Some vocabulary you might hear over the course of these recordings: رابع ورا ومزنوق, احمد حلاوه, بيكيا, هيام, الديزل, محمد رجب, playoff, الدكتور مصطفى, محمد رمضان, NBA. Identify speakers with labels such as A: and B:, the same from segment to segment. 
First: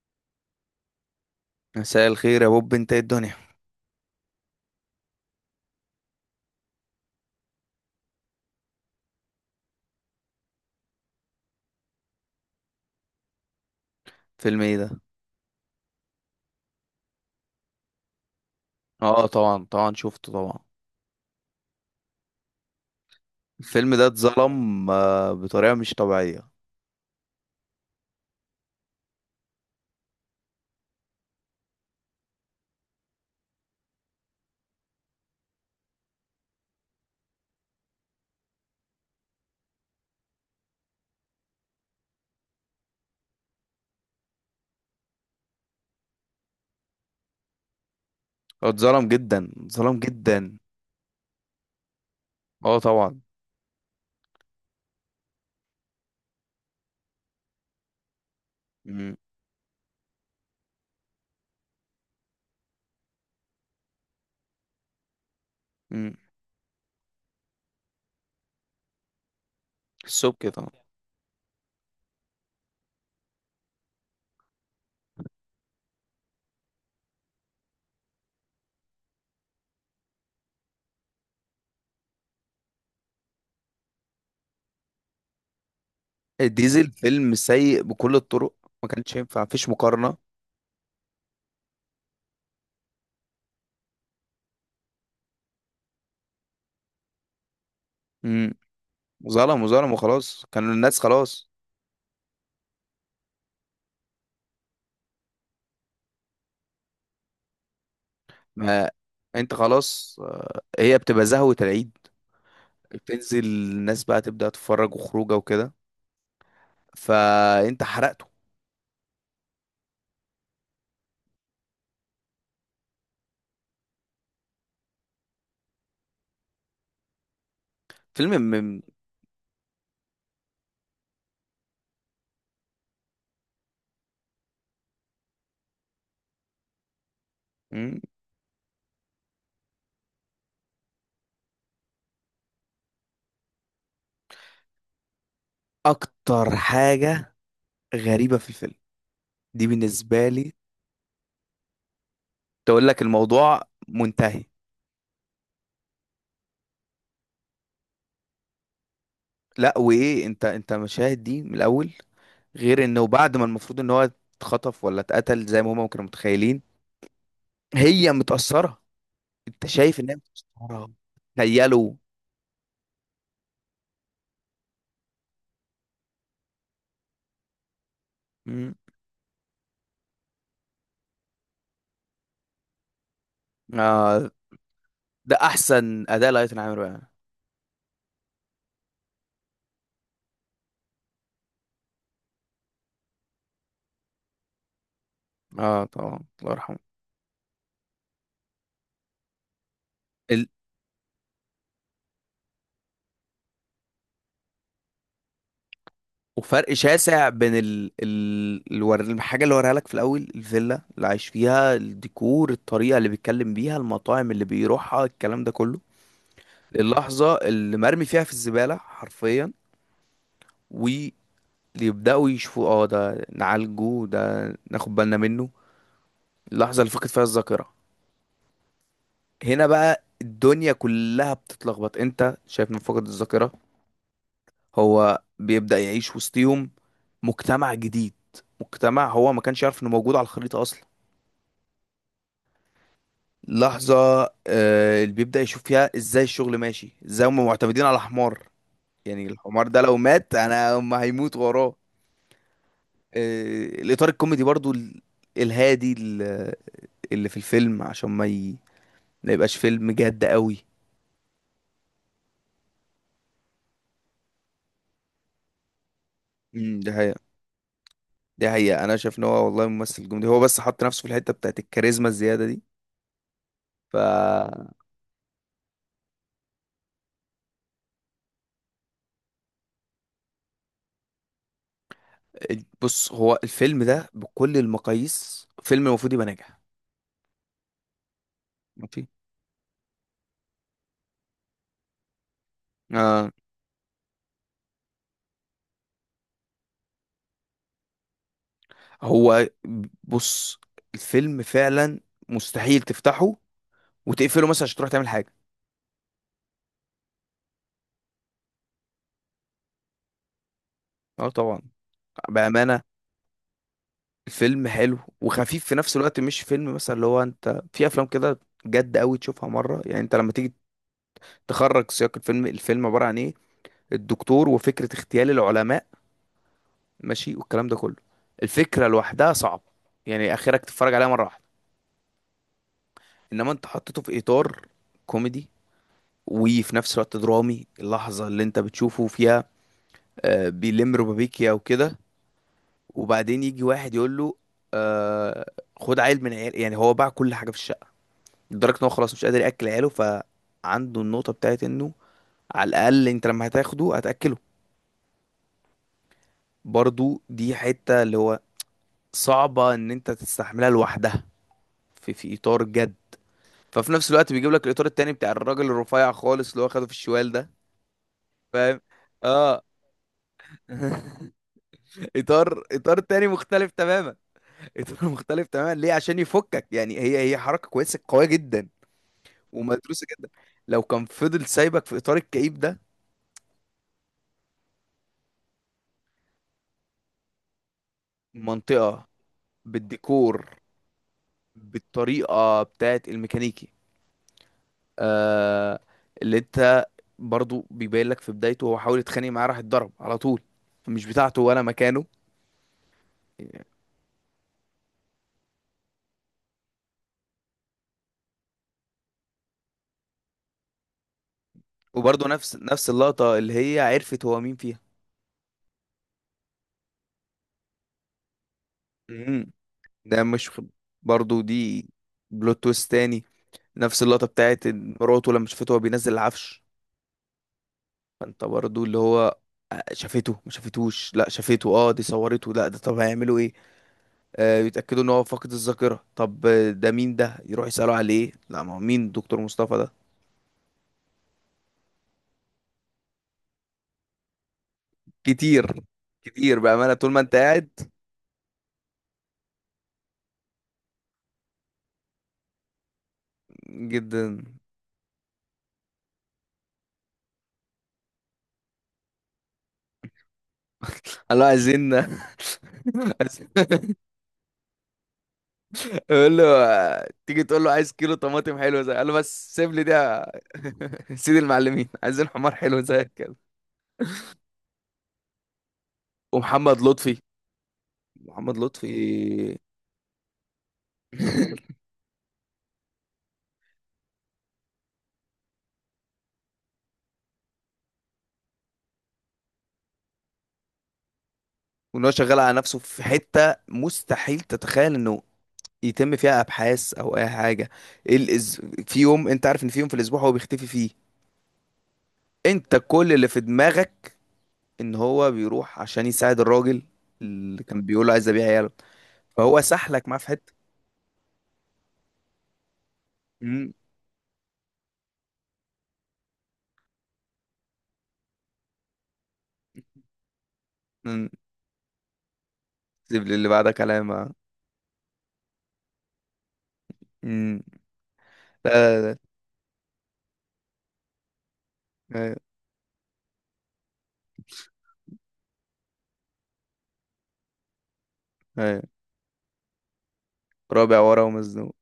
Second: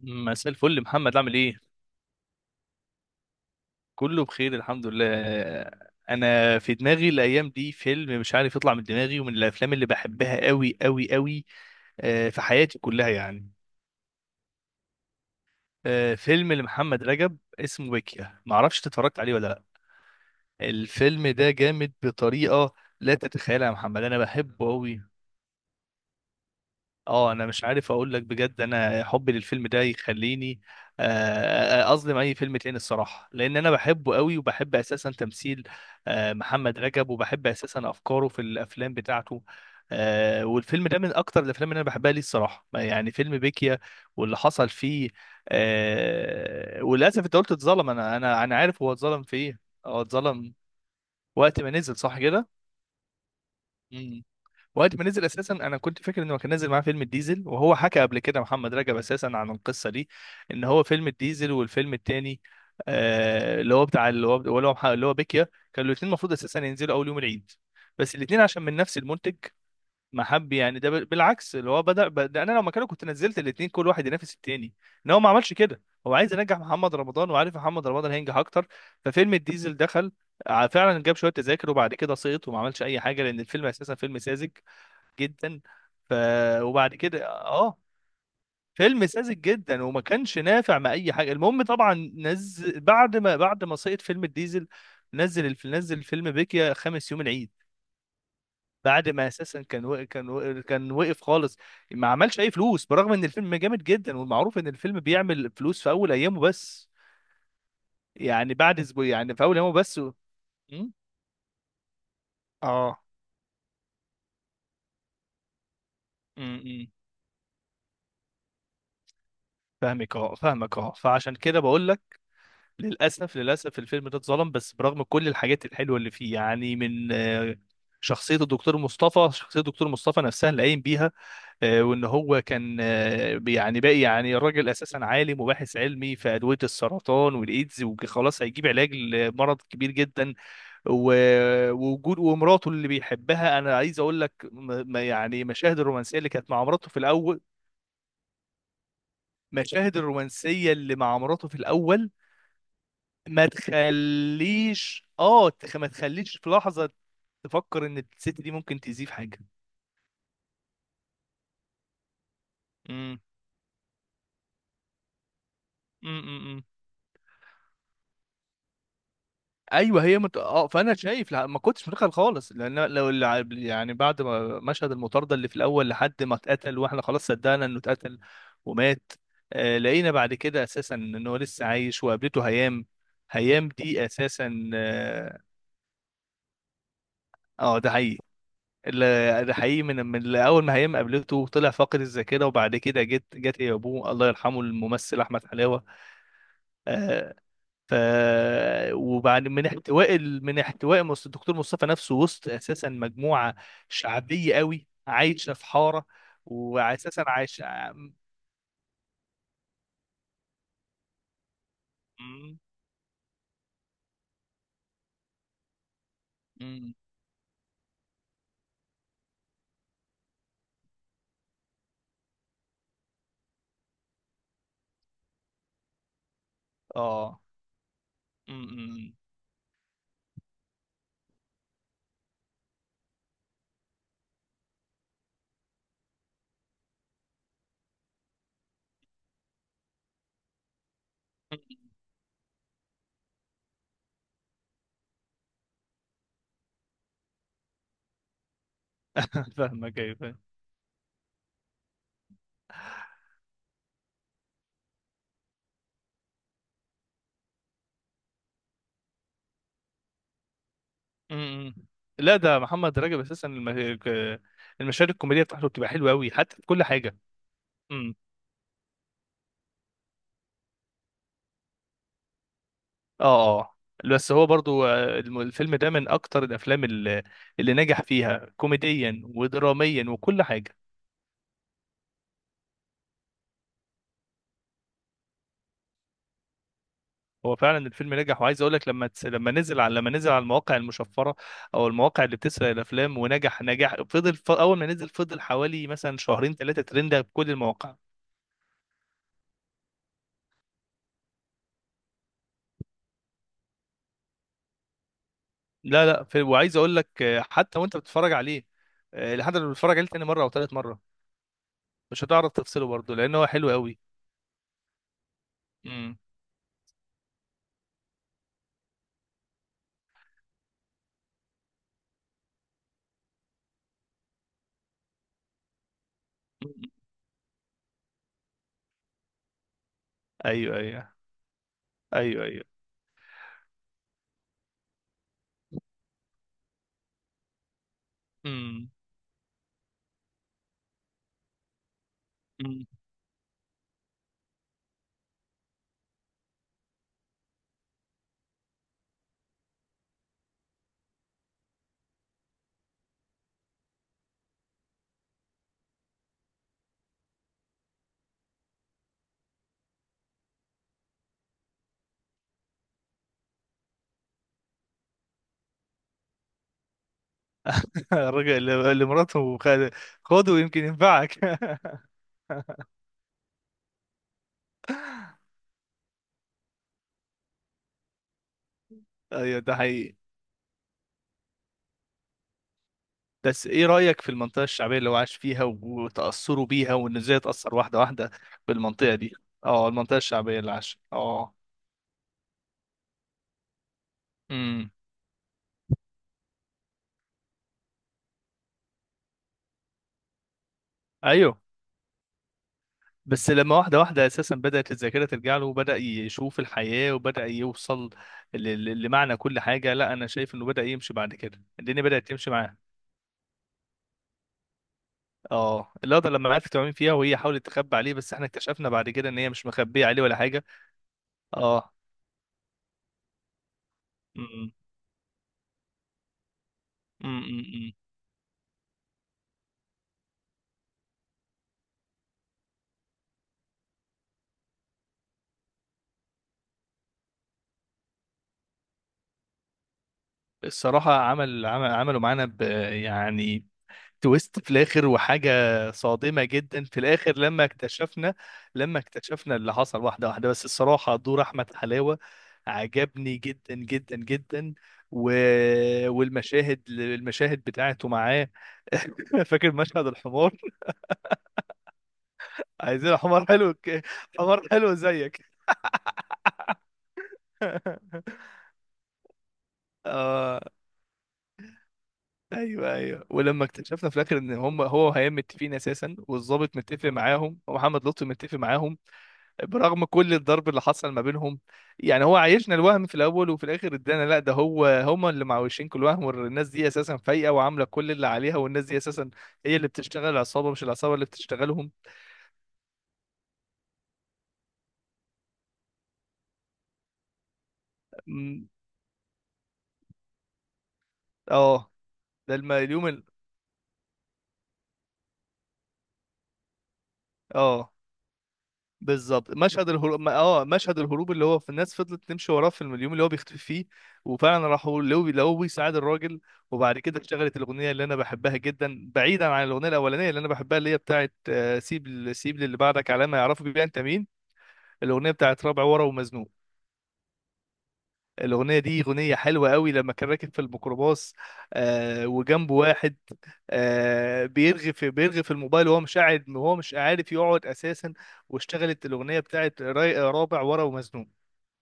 A: مساء الفل محمد، عامل ايه؟
B: مساء الخير يا بوب، انت ايه الدنيا؟
A: كله بخير، الحمد لله. انا في دماغي الايام دي فيلم مش عارف يطلع من دماغي، ومن الافلام اللي بحبها قوي قوي قوي. في حياتي كلها يعني.
B: فيلم ايه ده؟
A: فيلم لمحمد رجب اسمه بيكيا، معرفش إنت اتفرجت
B: اه
A: عليه ولا لا.
B: طبعا طبعا، شفته طبعا.
A: الفيلم ده جامد بطريقة لا تتخيلها يا
B: الفيلم
A: محمد،
B: ده
A: انا بحبه
B: اتظلم
A: قوي.
B: بطريقه مش طبيعيه.
A: اه، انا مش عارف اقول لك بجد، انا حبي للفيلم ده يخليني آه، اظلم اي فيلم تاني الصراحه، لان انا بحبه قوي، وبحب اساسا تمثيل محمد رجب، وبحب اساسا افكاره في الافلام بتاعته. والفيلم ده من اكتر الافلام اللي انا بحبها ليه الصراحه، يعني فيلم بيكيا واللي حصل فيه. وللاسف انت قلت اتظلم، انا
B: هو
A: عارف هو
B: اتظلم
A: اتظلم في
B: جدا،
A: ايه.
B: اتظلم
A: هو اتظلم
B: جدا.
A: وقت ما نزل، صح
B: اه طبعا.
A: كده. وقت ما نزل اساسا انا كنت فاكر انه كان نازل معاه فيلم الديزل، وهو حكى قبل كده محمد رجب
B: امم
A: اساسا عن القصه دي، ان هو فيلم الديزل والفيلم التاني، اللي هو بتاع اللي هو اللي هو مح- اللي هو بيكيا، كانوا الاثنين
B: امم
A: المفروض اساسا ينزلوا اول يوم العيد، بس الاثنين عشان من نفس المنتج ما
B: السبكي
A: حب.
B: طبعا.
A: يعني ده بالعكس، اللي هو بدأ. انا لو مكانه كنت نزلت الاثنين، كل واحد ينافس التاني. ان هو ما عملش كده، هو عايز ينجح محمد رمضان، وعارف محمد رمضان هينجح اكتر. ففيلم الديزل دخل فعلا، جاب شويه تذاكر، وبعد كده سقط وما عملش اي حاجه، لان الفيلم اساسا فيلم ساذج جدا. ف
B: ديزل
A: وبعد كده
B: فيلم
A: اه
B: سيء بكل الطرق. ما
A: فيلم
B: كانش
A: ساذج
B: ينفع، مفيش
A: جدا وما
B: مقارنه.
A: كانش نافع مع اي حاجه. المهم طبعا نزل بعد ما سقط فيلم الديزل. نزل فيلم بيكيا خامس يوم العيد،
B: امم
A: بعد ما
B: ظلم
A: اساسا
B: وظلم وخلاص، كانوا
A: كان
B: الناس
A: وقف
B: خلاص.
A: خالص. ما عملش اي فلوس، برغم ان الفيلم جامد جدا، والمعروف ان الفيلم بيعمل فلوس في اول ايامه بس، يعني بعد
B: ما
A: اسبوع. يعني في
B: انت
A: اول ايامه بس.
B: خلاص،
A: م؟
B: هي بتبقى زهوه العيد.
A: اه.
B: بتنزل الناس بقى تبدا تتفرج وخروجه وكده،
A: م- م.
B: فانت حرقته.
A: فاهمك اه، فاهمك اه، فعشان كده بقول لك. للأسف للأسف، الفيلم ده اتظلم، بس برغم كل الحاجات الحلوة اللي فيه، يعني من آه،
B: فيلم.
A: شخصية الدكتور مصطفى نفسها اللي قايم بيها، وإن هو كان، يعني باقي، يعني الراجل أساسا عالم وباحث علمي في أدوية السرطان والإيدز،
B: مم.
A: وخلاص هيجيب علاج لمرض كبير جدا. ووجود ومراته اللي بيحبها، أنا عايز أقول لك، يعني مشاهد الرومانسية اللي كانت
B: اكتر
A: مع مراته في
B: حاجة
A: الأول.
B: غريبة في الفيلم دي
A: مشاهد
B: بالنسبة لي،
A: الرومانسية اللي مع مراته في الأول
B: تقول لك
A: ما
B: الموضوع منتهي.
A: تخليش، ما تخليش في لحظة تفكر ان الست دي ممكن تأذيه في حاجة.
B: لا، وايه؟ انت مشاهد دي من الاول، غير انه
A: امم.
B: بعد ما المفروض ان هو اتخطف ولا اتقتل زي ما هما كانوا متخيلين
A: امم.
B: هي متأثرة. انت شايف
A: ايوه،
B: ان هي
A: هي مت... اه
B: متأثرة؟
A: فانا شايف لا، ما كنتش
B: تخيلوا.
A: متخيل خالص، لان لو يعني بعد ما مشهد المطارده اللي في الاول لحد ما اتقتل، واحنا خلاص صدقنا انه اتقتل
B: مم.
A: ومات. آه، لقينا بعد كده اساسا ان هو لسه عايش، وقابلته هيام. هيام دي
B: آه
A: اساسا،
B: ده
A: اه،
B: احسن اداء لايتن عامر بقى.
A: ده حقيقي. ده حقيقي، من اول ما هيم قابلته طلع فاقد الذاكره، وبعد كده جت هي ابوه، الله يرحمه، الممثل احمد
B: اه
A: حلاوه.
B: طبعا، الله يرحمه.
A: آه. ف. وبعد من احتواء الدكتور مصطفى نفسه، وسط اساسا مجموعه شعبيه قوي عايشه في حاره،
B: وفرق
A: واساسا
B: شاسع بين
A: عايشه. م-
B: الحاجة اللي وريها لك في الأول، الفيلا اللي عايش فيها، الديكور، الطريقة اللي بيتكلم بيها، المطاعم اللي بيروحها، الكلام ده كله.
A: م-
B: اللحظة اللي مرمي فيها في الزبالة حرفيا، ويبدأوا يشوفوا، اه، ده نعالجه، ده ناخد بالنا منه. اللحظة اللي فقد فيها
A: اه
B: الذاكرة،
A: م- م-
B: هنا بقى الدنيا كلها بتتلخبط. انت شايف من فقد الذاكرة هو بيبدأ يعيش وسطيهم، مجتمع جديد، مجتمع هو ما كانش يعرف انه موجود على الخريطة أصلا.
A: م.
B: لحظة اللي بيبدأ يشوف فيها ازاي الشغل ماشي، ازاي هم معتمدين على حمار. يعني الحمار ده لو
A: فاهمك، ايوه
B: مات،
A: فاهم.
B: انا هم هيموت وراه. الإطار الكوميدي برضو، الهادي، اللي في الفيلم عشان ما يبقاش فيلم جد قوي.
A: م- م. لا، ده محمد رجب اساسا المشاهد الكوميديه بتاعته بتبقى حلوه قوي حتى في كل
B: ده
A: حاجه.
B: حقيقة. ده حقيقة، انا شايف ان هو والله ممثل جامد، هو بس حط نفسه في الحتة بتاعت الكاريزما الزيادة دي.
A: اه اه.
B: ف
A: بس هو برضو، الفيلم ده من اكتر الافلام اللي نجح فيها كوميديا ودراميا وكل حاجه.
B: بص، هو الفيلم ده بكل المقاييس فيلم المفروض يبقى ناجح.
A: هو فعلا الفيلم نجح، وعايز اقول لك،
B: ماشي.
A: لما نزل على المواقع المشفره، او المواقع اللي بتسرق الافلام،
B: آه،
A: ونجح نجاح، فضل اول ما نزل فضل حوالي مثلا شهرين ثلاثه ترند في كل المواقع.
B: هو بص، الفيلم فعلا مستحيل تفتحه وتقفله مثلا عشان تروح تعمل حاجة.
A: لا لا في... وعايز اقول لك، حتى وانت بتتفرج عليه، لحد ما بتتفرج عليه تاني مره او ثالث مره،
B: اه طبعا.
A: مش هتعرف
B: بأمانة،
A: تفصله برضو، لان هو حلو قوي.
B: الفيلم حلو وخفيف في نفس
A: امم.
B: الوقت، مش فيلم مثلا اللي هو انت في افلام كده جد قوي تشوفها مرة. يعني انت لما تيجي تخرج سياق الفيلم، الفيلم عبارة عن ايه؟ الدكتور وفكرة اغتيال العلماء، ماشي، والكلام ده كله. الفكرة لوحدها صعب يعني اخرك
A: ايوه
B: تتفرج عليها
A: ايوه،
B: مرة واحدة.
A: ايوه ايوه.
B: انما انت حطيته في اطار كوميدي، وفي نفس الوقت درامي. اللحظة اللي انت
A: مم.
B: بتشوفه فيها بيلم ربابيكيا وكده،
A: مم.
B: وبعدين يجي واحد يقول له آه، خد عيل من عيال. يعني هو باع كل حاجه في الشقه، لدرجه ان هو خلاص مش قادر ياكل عياله، فعنده النقطه بتاعت انه على الاقل انت لما هتاخده هتاكله. برضو دي حته اللي هو صعبه ان انت تستحملها لوحدها في اطار جد. ففي نفس الوقت بيجيب لك الاطار التاني بتاع الراجل الرفيع خالص اللي هو خده في الشوال ده.
A: الراجل
B: فاهم،
A: اللي مراته
B: اه.
A: خده، يمكن ينفعك.
B: اطار، اطار تاني مختلف تماما. اطار مختلف تماما، ليه؟ عشان يفكك، يعني هي حركه كويسه قويه جدا
A: ايوه، ده
B: ومدروسه
A: حقيقي.
B: جدا. لو كان فضل سايبك في اطار الكئيب ده.
A: بس ايه رأيك في المنطقة الشعبية اللي هو عاش فيها وتأثره بيها، وان ازاي اتأثر واحدة واحدة
B: منطقه،
A: بالمنطقة دي؟ اه، المنطقة
B: بالديكور،
A: الشعبية اللي عاش. اه.
B: بالطريقه بتاعت الميكانيكي
A: امم.
B: آه اللي انت برضو بيبين لك في بدايته هو حاول يتخانق معاه، راح اتضرب على طول، مش بتاعته
A: ايوه،
B: ولا مكانه.
A: بس لما واحدة واحدة اساسا بدأت الذاكرة ترجع له، وبدأ يشوف الحياة، وبدأ يوصل ل- لمعنى كل حاجة. لا، انا شايف انه بدأ يمشي بعد كده، الدنيا
B: وبرضو
A: بدأت تمشي
B: نفس
A: معاه.
B: نفس اللقطه اللي هي عرفت هو مين فيها.
A: اه، اللقطه لما عرفت تعمل فيها، وهي حاولت تخبي عليه، بس احنا اكتشفنا بعد كده ان هي
B: مم.
A: مش مخبيه
B: ده
A: عليه ولا
B: مش
A: حاجه.
B: برضو دي
A: اه.
B: بلوت تويست تاني، نفس اللقطه بتاعت
A: امم.
B: إن مراته لما شافته هو بينزل العفش.
A: امم.
B: فانت برضو اللي هو شافته ما شافتوش، لا شافته، اه دي صورته، لا ده، طب هيعملوا ايه؟ يتاكدوا ان هو فاقد الذاكره، طب ده مين؟ ده يروح يسالوا عليه، لا ما هو مين، دكتور مصطفى ده.
A: الصراحه عملوا معانا ب، يعني، تويست في الاخر، وحاجه
B: كتير،
A: صادمه
B: كتير
A: جدا
B: بامانه
A: في
B: طول ما انت
A: الاخر لما
B: قاعد.
A: اكتشفنا. لما اكتشفنا اللي حصل واحده واحده، بس الصراحه دور احمد حلاوه عجبني جدا جدا
B: جدا.
A: جدا. و... والمشاهد، المشاهد بتاعته معاه. فاكر مشهد الحمار،
B: الله، عايزين.
A: عايزين حمار
B: عايزين-
A: حمار حلو زيك.
B: يقول له تيجي تقول له عايز كيلو طماطم حلو زي، قال له بس سيب لي ده.
A: اه
B: سيد المعلمين، عايزين حمار حلو
A: ايوه
B: زي
A: ايوه،
B: كده.
A: ولما اكتشفنا في الاخر ان هم هو وهيام متفقين اساسا، والضابط
B: ومحمد
A: متفق
B: لطفي،
A: معاهم، ومحمد لطفي
B: محمد
A: متفق
B: لطفي.
A: معاهم، برغم كل الضرب اللي حصل ما بينهم. يعني هو عايشنا الوهم في الاول، وفي الاخر ادانا لا، ده هو هم اللي معوشين كل وهم، والناس دي اساسا فايقه وعامله كل اللي عليها، والناس دي اساسا هي اللي بتشتغل العصابه، مش العصابه اللي بتشتغلهم.
B: وان هو شغال على نفسه في حتة مستحيل تتخيل انه يتم فيها ابحاث او اي حاجة. ال- إز-
A: أمم.
B: في يوم، انت عارف ان في يوم في الاسبوع هو بيختفي فيه.
A: اه، ده الم-
B: انت
A: اليوم
B: كل
A: ال-
B: اللي في دماغك ان هو بيروح عشان يساعد الراجل اللي كان
A: اه
B: بيقول له عايز ابيع عياله.
A: بالظبط
B: فهو
A: مشهد
B: سحلك معاه
A: الهروب،
B: في حتة.
A: مشهد الهروب اللي هو في الناس فضلت تمشي وراه، في اليوم اللي هو بيختفي
B: مم.
A: فيه. وفعلا راحوا لقوه بيساعد الراجل، وبعد كده اشتغلت الاغنيه اللي انا بحبها جدا، بعيدا عن الاغنيه الاولانيه اللي انا بحبها، اللي هي
B: مم.
A: بتاعت، سيب سيب للي بعدك
B: سيب لي
A: علامه
B: اللي
A: يعرفوا
B: بعدها
A: بيها انت
B: كلام
A: مين. الاغنيه بتاعت رابع ورا ومزنوق.
B: مم. لا
A: الاغنيه دي
B: لا
A: اغنيه حلوه قوي، لما كان راكب في الميكروباص،
B: لا. أيوة،
A: وجنبه واحد، بيرغي في الموبايل، وهو مش قاعد، وهو مش عارف يقعد اساسا.
B: أيوة.
A: واشتغلت الاغنيه بتاعت رابع ورا
B: رابع ورا
A: ومزنوق.
B: ومزنوق.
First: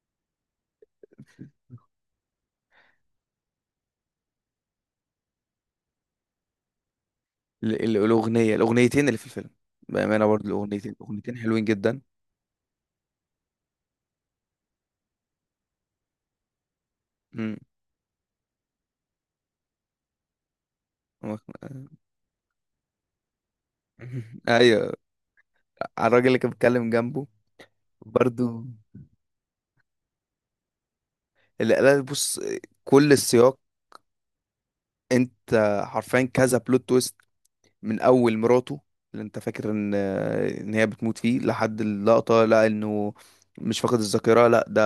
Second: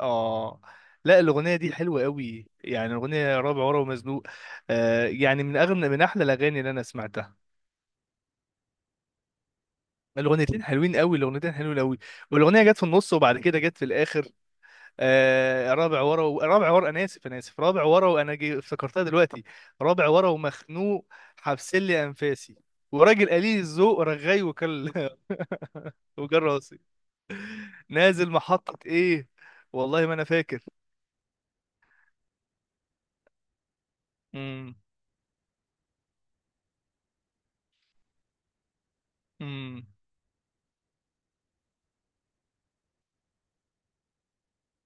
A: اه، لا، الاغنيه دي حلوه قوي، يعني الاغنيه رابع ورا ومزنوق. آه، يعني من اغنى، من احلى الاغاني اللي انا سمعتها.
B: ال- ال- الأغنية الأغنيتين اللي في الفيلم، بأمانة برضه،
A: الاغنيتين
B: الأغنيتين،
A: حلوين قوي،
B: الأغنيتين
A: الاغنيتين
B: حلوين
A: حلوين قوي.
B: جدا.
A: والاغنيه جت في النص وبعد كده جت في الاخر. آه، رابع ورا، انا اسف انا
B: مم.
A: اسف، رابع ورا، افتكرتها دلوقتي. رابع ورا ومخنوق، حبس لي انفاسي، وراجل قليل الذوق رغاي وكل.
B: ايوه، على الراجل اللي
A: وجال
B: كان
A: راسي
B: بيتكلم جنبه.
A: نازل
B: برضو
A: محطه ايه، والله ما انا فاكر.
B: اللي قال بص، كل السياق.
A: امم.
B: انت حرفيا كذا بلوت تويست. من اول مراته اللي انت فاكر
A: امم.
B: ان هي بتموت فيه، لحد اللقطة لا انه مش فاقد الذاكرة، لا ده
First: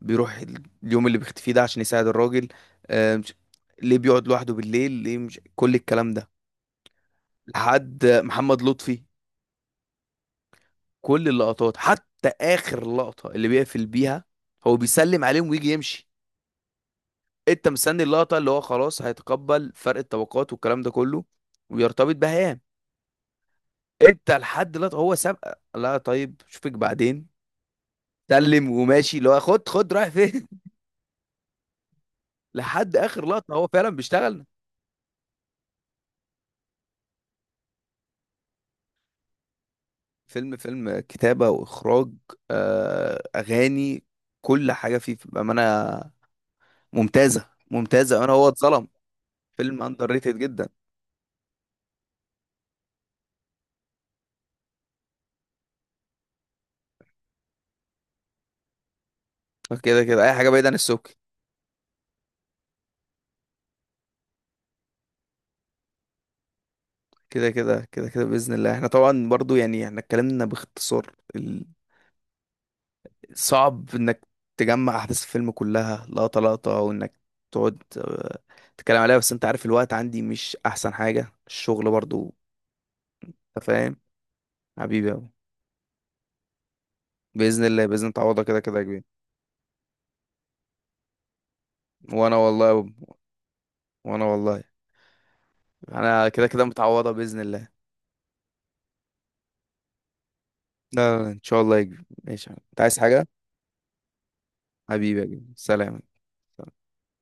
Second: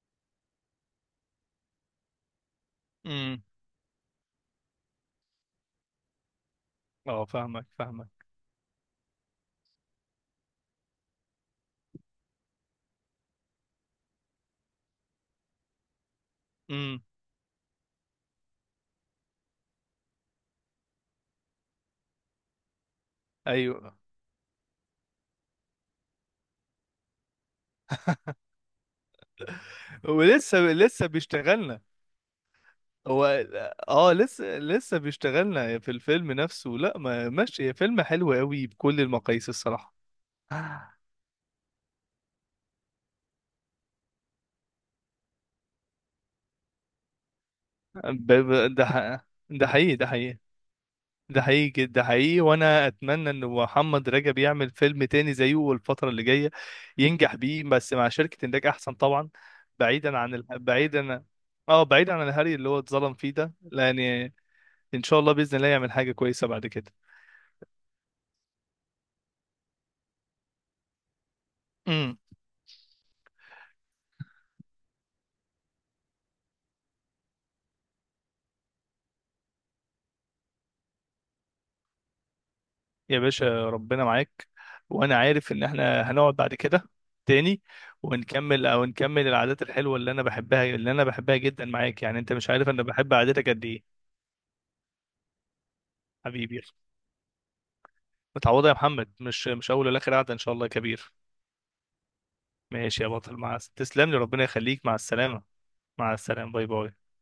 B: بيروح اليوم اللي بيختفي ده عشان يساعد الراجل. آه، مش-
A: امم.
B: ليه بيقعد لوحده بالليل؟ ليه؟ مش كل الكلام ده.
A: اه، فاهمك
B: لحد
A: فاهمك.
B: محمد لطفي، كل اللقطات حتى اخر لقطة اللي بيقفل بيها هو بيسلم عليهم ويجي يمشي.
A: امم.
B: انت مستني اللقطه اللي هو خلاص هيتقبل فرق الطبقات والكلام ده كله ويرتبط بهيام.
A: ايوه.
B: انت لحد دلوقتي هو سابقه، لا طيب اشوفك بعدين، سلم وماشي، اللي هو خد خد رايح فين؟
A: ولسه لسه بيشتغلنا،
B: لحد
A: هو
B: اخر لقطه هو فعلا
A: اه،
B: بيشتغل.
A: لسه لسه بيشتغلنا في الفيلم نفسه. لا ما، ماشي، فيلم حلو قوي بكل المقاييس الصراحه.
B: فيلم، فيلم كتابه واخراج، اغاني، كل حاجه فيه بامانه ممتازه، ممتازه. انا
A: ب...
B: هو
A: ب... ده
B: اتظلم،
A: ح... ده
B: فيلم
A: حقيقي، ده
B: اندر ريتد
A: حقيقي.
B: جدا.
A: ده حقيقي ده حقيقي. وانا اتمنى ان محمد رجب يعمل فيلم تاني زيه الفتره اللي جايه، ينجح بيه، بس مع شركه انتاج احسن طبعا،
B: كده كده اي حاجه بعيده عن السوق.
A: بعيدا، اه، بعيدا عن الهري اللي هو اتظلم فيه ده، لان ان شاء الله، باذن الله يعمل حاجه كويسه بعد
B: كده كده كده كده باذن الله. احنا طبعا برضو يعني احنا اتكلمنا باختصار،
A: كده.
B: صعب انك تجمع احداث الفيلم كلها لقطة لقطة، وانك تقعد تتكلم عليها، بس انت عارف الوقت عندي مش احسن حاجة، الشغل برضو،
A: يا
B: انت
A: باشا،
B: فاهم.
A: ربنا معاك.
B: حبيبي
A: وانا
B: أبو.
A: عارف ان احنا هنقعد بعد كده تاني،
B: بإذن الله تعوضها كده
A: ونكمل،
B: كده يا
A: او
B: كبير.
A: نكمل العادات الحلوه اللي انا بحبها، اللي انا بحبها جدا معاك، يعني انت
B: وانا
A: مش
B: والله
A: عارف
B: يا
A: انا
B: بابا،
A: بحب عادتك قد ايه.
B: وانا والله انا كده
A: حبيبي،
B: كده متعوضة بإذن الله.
A: متعوضه يا محمد، مش اول ولا اخر قعده ان شاء الله يا كبير.
B: لا لا لا، ان شاء الله يا كبير، ماشي يا عم. انت عايز
A: ماشي يا
B: حاجة؟
A: بطل، مع تسلم لي، ربنا يخليك، مع
B: حبيبي يا كبير،
A: السلامه.
B: سلام.
A: مع السلامه، باي باي.